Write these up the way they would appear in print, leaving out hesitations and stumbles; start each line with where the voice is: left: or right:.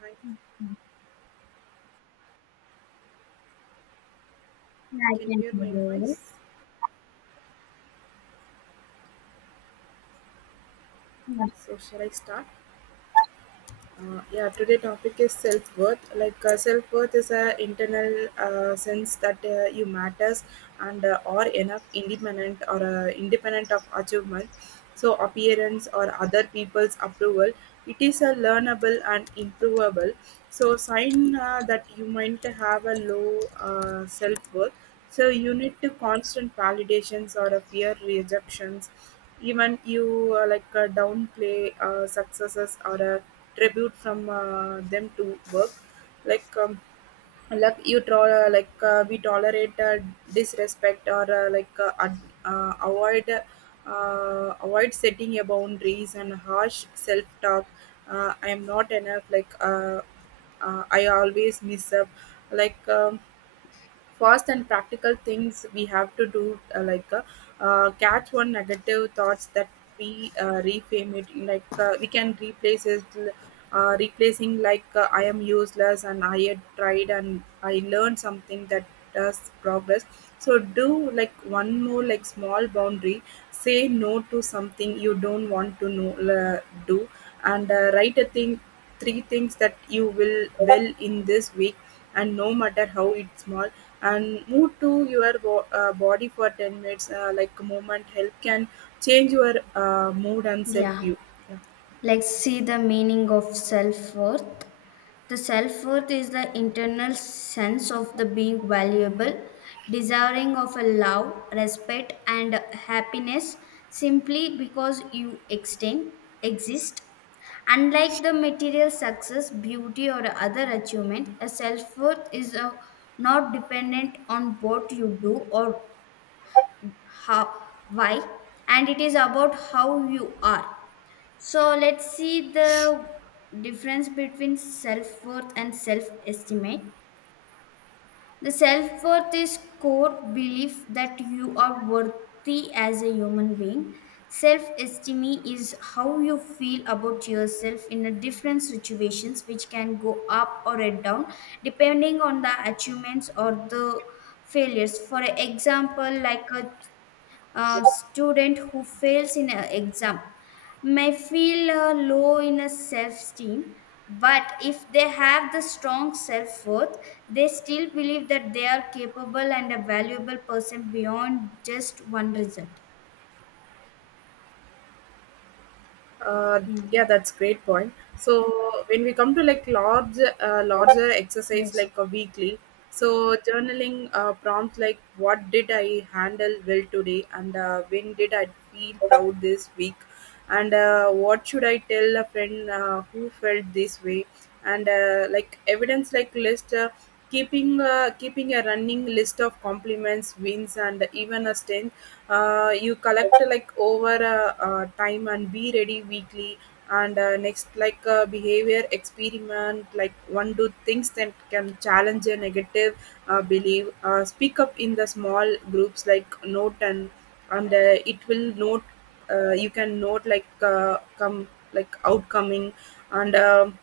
right: Hi,
left: Yeah, I
right: can you
left: can
right: hear my
left: hear.
right: voice?
left: Yeah.
right: So, shall I start? Yeah, today topic is self worth. Like self worth is a internal sense that you matters and are enough, independent or independent of achievement, so appearance or other people's approval. It is a learnable and improvable. So sign that you might have a low self worth. So you need to constant validations or a fear rejections. Even you like downplay successes or a tribute from them to work like um, like you we tolerate disrespect or avoid setting a boundaries and harsh self talk, I am not enough, like I always miss up like fast and practical things we have to do, uh, like uh, catch one negative thoughts that we reframe it, like we can replace it, replacing like I am useless, and I had tried and I learned something that does progress. So do like one more like small boundary. Say no to something you don't want to know, do, and write a thing, three things that you will well in this week, and no matter how it's small, and move to your body for 10 minutes, like movement help can change your mood and self
left: Yeah.
right: view.
left: Let's see the meaning of self worth. The self worth is the internal sense of the being valuable, desiring of a love, respect, and happiness simply because you exist. Unlike the material success, beauty, or other achievement, a self worth is not dependent on what you do, or how, why, and it is about how you are. So let's see the difference between self-worth and self-estimate. The self-worth is core belief that you are worthy as a human being. Self-esteem is how you feel about yourself in a different situations, which can go up or down depending on the achievements or the failures. For example, like a student who fails in an exam may feel low in a self-esteem, but if they have the strong self-worth, they still believe that they are capable and a valuable person beyond just one result.
right: Uh, yeah,
left: Hmm.
right: that's great point. So when we come to like larger exercise
left: Yes.
right: like a weekly, so journaling prompts like what did I handle well today, and when did I feel proud this week, and what should I tell a friend who felt this way, and like evidence like list. Keeping a running list of compliments wins and even a stint, you collect like over time and be ready weekly, and next like behavior experiment like one do things that can challenge a negative belief, speak up in the small groups like note, and it will note, you can note like come, like outcoming, and um,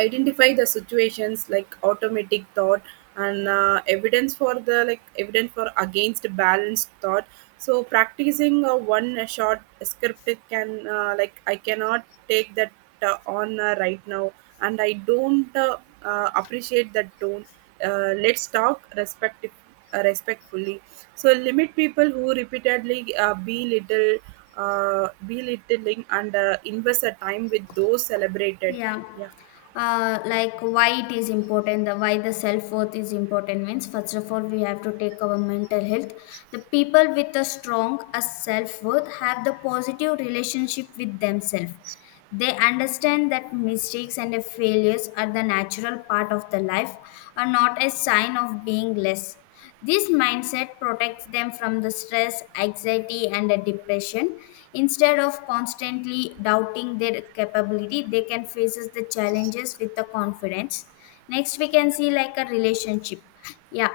right: identify the situations like automatic thought, and evidence for the, like evidence for against balanced thought. So practicing a one shot script, it can like I cannot take that on right now, and I don't appreciate that tone. Let's talk respect, respectfully. So limit people who repeatedly belittle belittling, and invest a time with those celebrated,
left: Yeah.
right: yeah.
left: Like why it is important, the why the self worth is important means first of all we have to take our mental health. The people with a strong a self worth have the positive relationship with themselves. They understand that mistakes and failures are the natural part of the life, are not a sign of being less. This mindset protects them from the stress, anxiety, and the depression. Instead of constantly doubting their capability, they can face the challenges with the confidence. Next, we can see like a relationship. Yeah,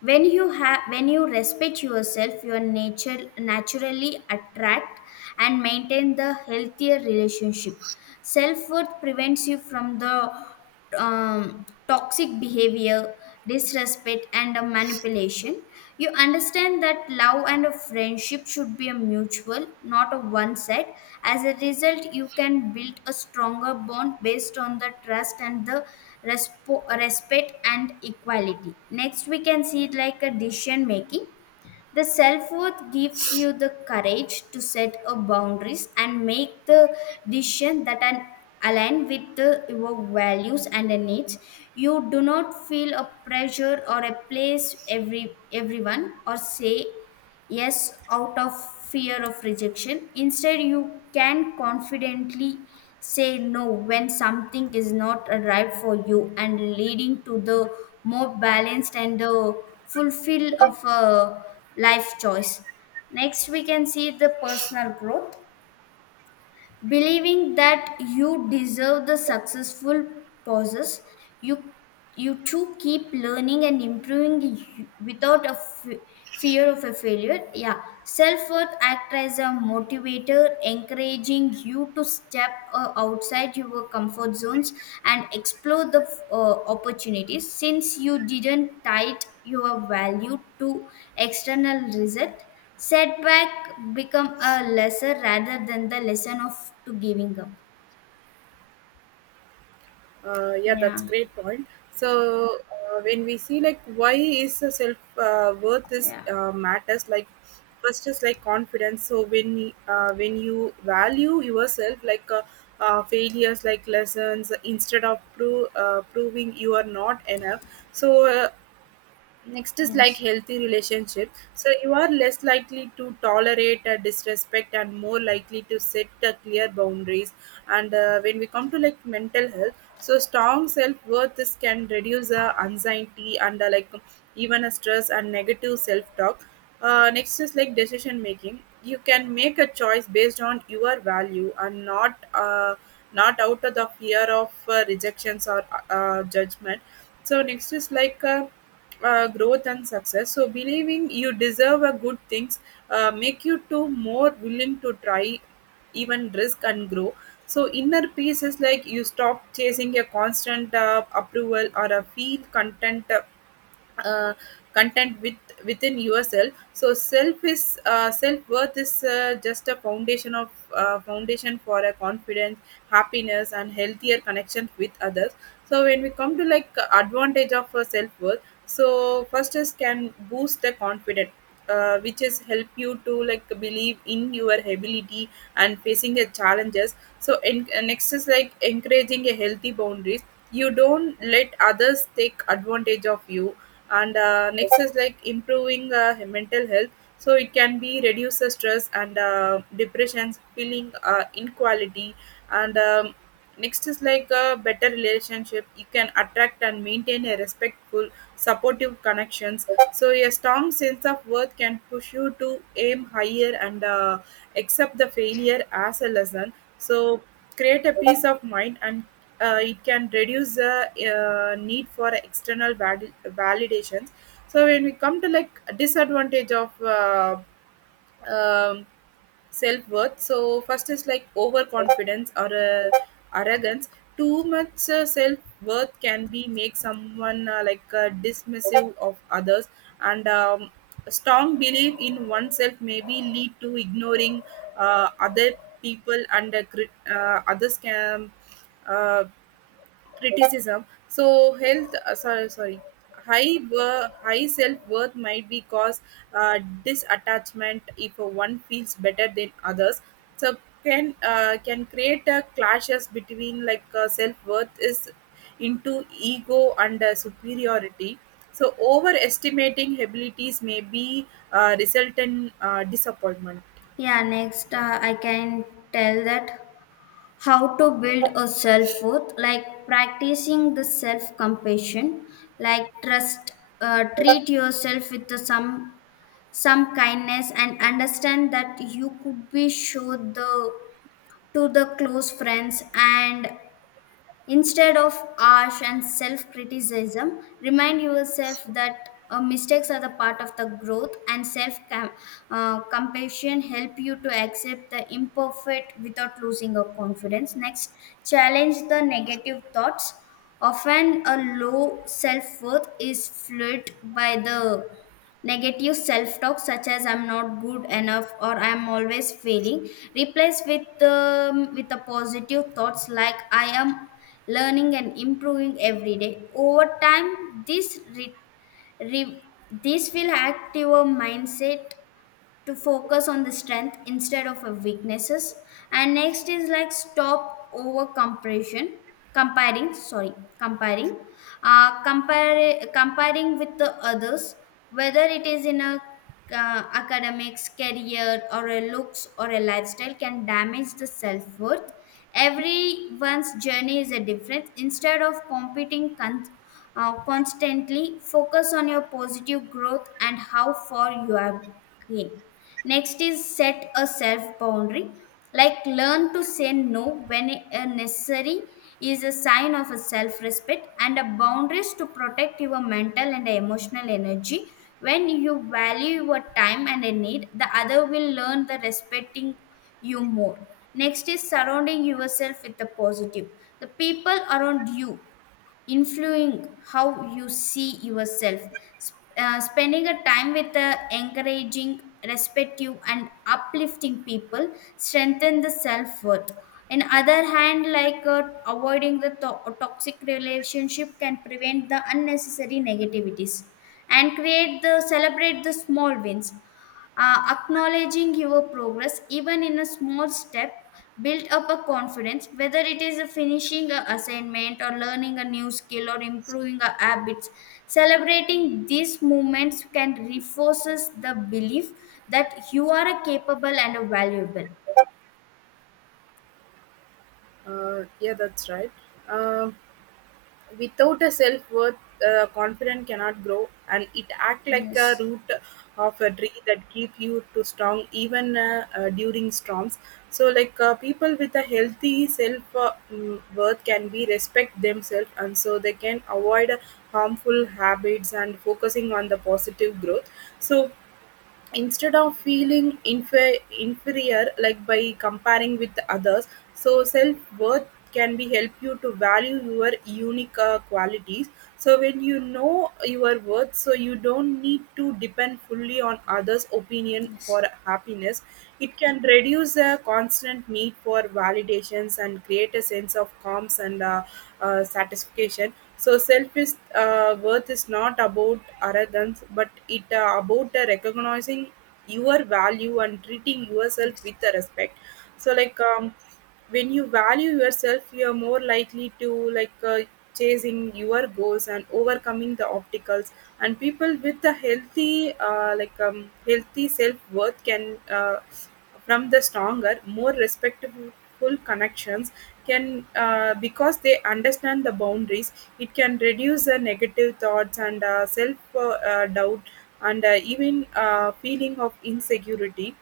left: when you respect yourself, your nature naturally attract and maintain the healthier relationship. Self-worth prevents you from the toxic behavior, disrespect, and manipulation. You understand that love and a friendship should be a mutual, not a one side. As a result, you can build a stronger bond based on the trust and the respect and equality. Next, we can see like a decision making. The self worth gives you the courage to set a boundaries and make the decision that are aligned with your values and the needs. You do not feel a pressure or a place everyone or say yes out of fear of rejection. Instead, you can confidently say no when something is not right for you, and leading to the more balanced and the fulfill of a life choice. Next, we can see the personal growth. Believing that you deserve the successful pauses, you you too keep learning and improving without a fear of a failure. Yeah, self-worth act as a motivator, encouraging you to step outside your comfort zones and explore the opportunities. Since you didn't tie your value to external result, setback become a lesser rather than the lesson of to giving up.
right: Yeah, that's
left: Yeah.
right: great point. So when we see like why is the self worth is
left: Yeah.
right: matters, like first is like confidence. So when you value yourself like failures like lessons instead of proving you are not enough. So uh, Next is like
left: Yes.
right: healthy relationship. So you are less likely to tolerate disrespect and more likely to set clear boundaries. And when we come to like mental health, so strong self worth is can reduce anxiety and like even a stress and negative self talk. Next is like decision making. You can make a choice based on your value and not out of the fear of rejections or judgment. So next is like growth and success, so believing you deserve a good things, make you to more willing to try, even risk and grow. So inner peace is like you stop chasing a constant approval or a feel uh, content with within yourself. So self worth is just a foundation for a confidence, happiness and healthier connection with others. So when we come to like advantage of self worth, so first is can boost the confidence, which is help you to like believe in your ability and facing the challenges. So in, next is like encouraging a healthy boundaries, you don't let others take advantage of you. And next is like improving mental health, so it can be reduce the stress and depressions feeling inequality. And next is like a better relationship, you can attract and maintain a respectful supportive connections. So a strong sense of worth can push you to aim higher and accept the failure as a lesson. So create a peace of mind and it can reduce the need for external validations. So when we come to like disadvantage of um, self-worth, so first is like overconfidence or arrogance. Too much self-worth can be make someone dismissive of others. And a strong belief in oneself maybe lead to ignoring other people and others can uh, criticism. So health, sorry, sorry, high self worth might be cause uh, disattachment if one feels better than others. So can create clashes between like self worth is into ego and superiority. So overestimating abilities may be result in disappointment.
left: Yeah, next
right: Yeah,
left: I can tell that how to build a self worth, like practicing the self compassion, like trust, treat yourself with the some kindness, and understand that you could be show the to the close friends and instead of harsh and self criticism, remind yourself that mistakes are the part of the growth, and self compassion help you to accept the imperfect without losing your confidence. Next, challenge the negative thoughts. Often, a low self worth is fueled by the negative self talk, such as "I'm not good enough" or "I'm always failing." Replace with the positive thoughts like "I am." Learning and improving every day. Over time, this will active our mindset to focus on the strength instead of a weaknesses. And next is like stop over comparison, comparing sorry comparing, comparing with the others, whether it is in a academics career or a looks or a lifestyle, can damage the self-worth. Everyone's journey is a different. Instead of competing constantly, focus on your positive growth and how far you have came. Next is set a self boundary, like learn to say no when necessary is a sign of a self respect, and a boundaries to protect your mental and emotional energy. When you value your time and a need, the other will learn the respecting you more. Next is surrounding yourself with the positive. The people around you influencing how you see yourself. Spending a time with encouraging, respectful, and uplifting people strengthen the self worth. In other hand, like avoiding the toxic relationship can prevent the unnecessary negativities and create the celebrate the small wins. Acknowledging your progress, even in a small step, build up a confidence, whether it is a finishing an assignment or learning a new skill or improving a habits. Celebrating these moments can reinforces the belief that you are a capable and a valuable.
right: yeah, that's right. Um, without a self worth, confidence cannot grow, and it act like a
left: Yes,
right: root of a tree that keep you to strong even during storms. So, like people with a healthy self worth can be respect themselves, and so they can avoid harmful habits and focusing on the positive growth. So instead of feeling inferior like by comparing with others, so self-worth can be help you to value your unique qualities. So when you know your worth, so you don't need to depend fully on others opinion for
left: yes,
right: happiness. It can reduce the constant need for validations and create a sense of calms and satisfaction. So selfish, is worth is not about arrogance, but it about recognizing your value and treating yourself
left: yes.
right: with respect. So like when you value yourself, you are more likely to like chasing your goals and overcoming the obstacles. And people with a healthy healthy self-worth can from the stronger more respectful connections, can because they understand the boundaries, it can reduce the negative thoughts and self doubt and even feeling of insecurity.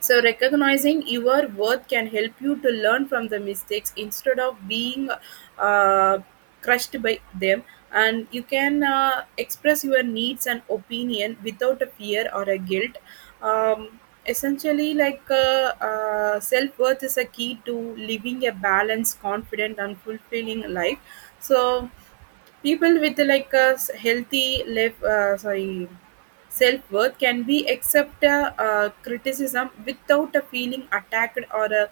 right: So, recognizing your worth can help you to learn from the mistakes instead of being uh, crushed by them. And you can express your needs and opinion without a fear or a guilt. Um, essentially, like self worth is a key to living a balanced, confident, and fulfilling life. So, people with like a healthy life, sorry, self worth can be accept criticism without a feeling attacked or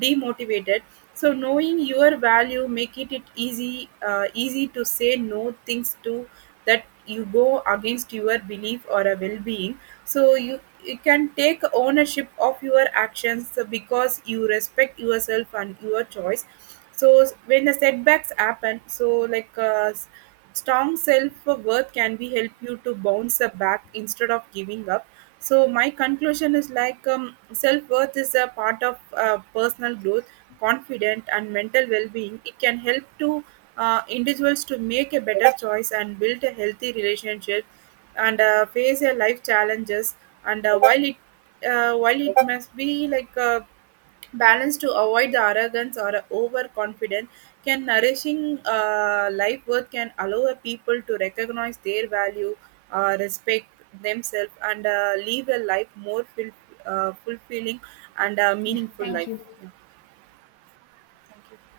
right: demotivated. So knowing your value make it, it easy to say no things to that you go against your belief or a well being. So you can take ownership of your actions because you respect yourself and your choice. So when the setbacks happen, so like strong self-worth can be help you to bounce back instead of giving up. So my conclusion is like self-worth is a part of personal growth, confident and mental well-being. It can help to individuals to make a better choice and build a healthy relationship and face their life challenges. And while it must be like balance to avoid the arrogance or overconfidence, can nourishing life worth can allow a people to recognize their value, respect themselves, and live a life more fulfilling and
left: Yeah,
right: meaningful
left: thank
right: life.
left: you.
right: Yeah, thank you.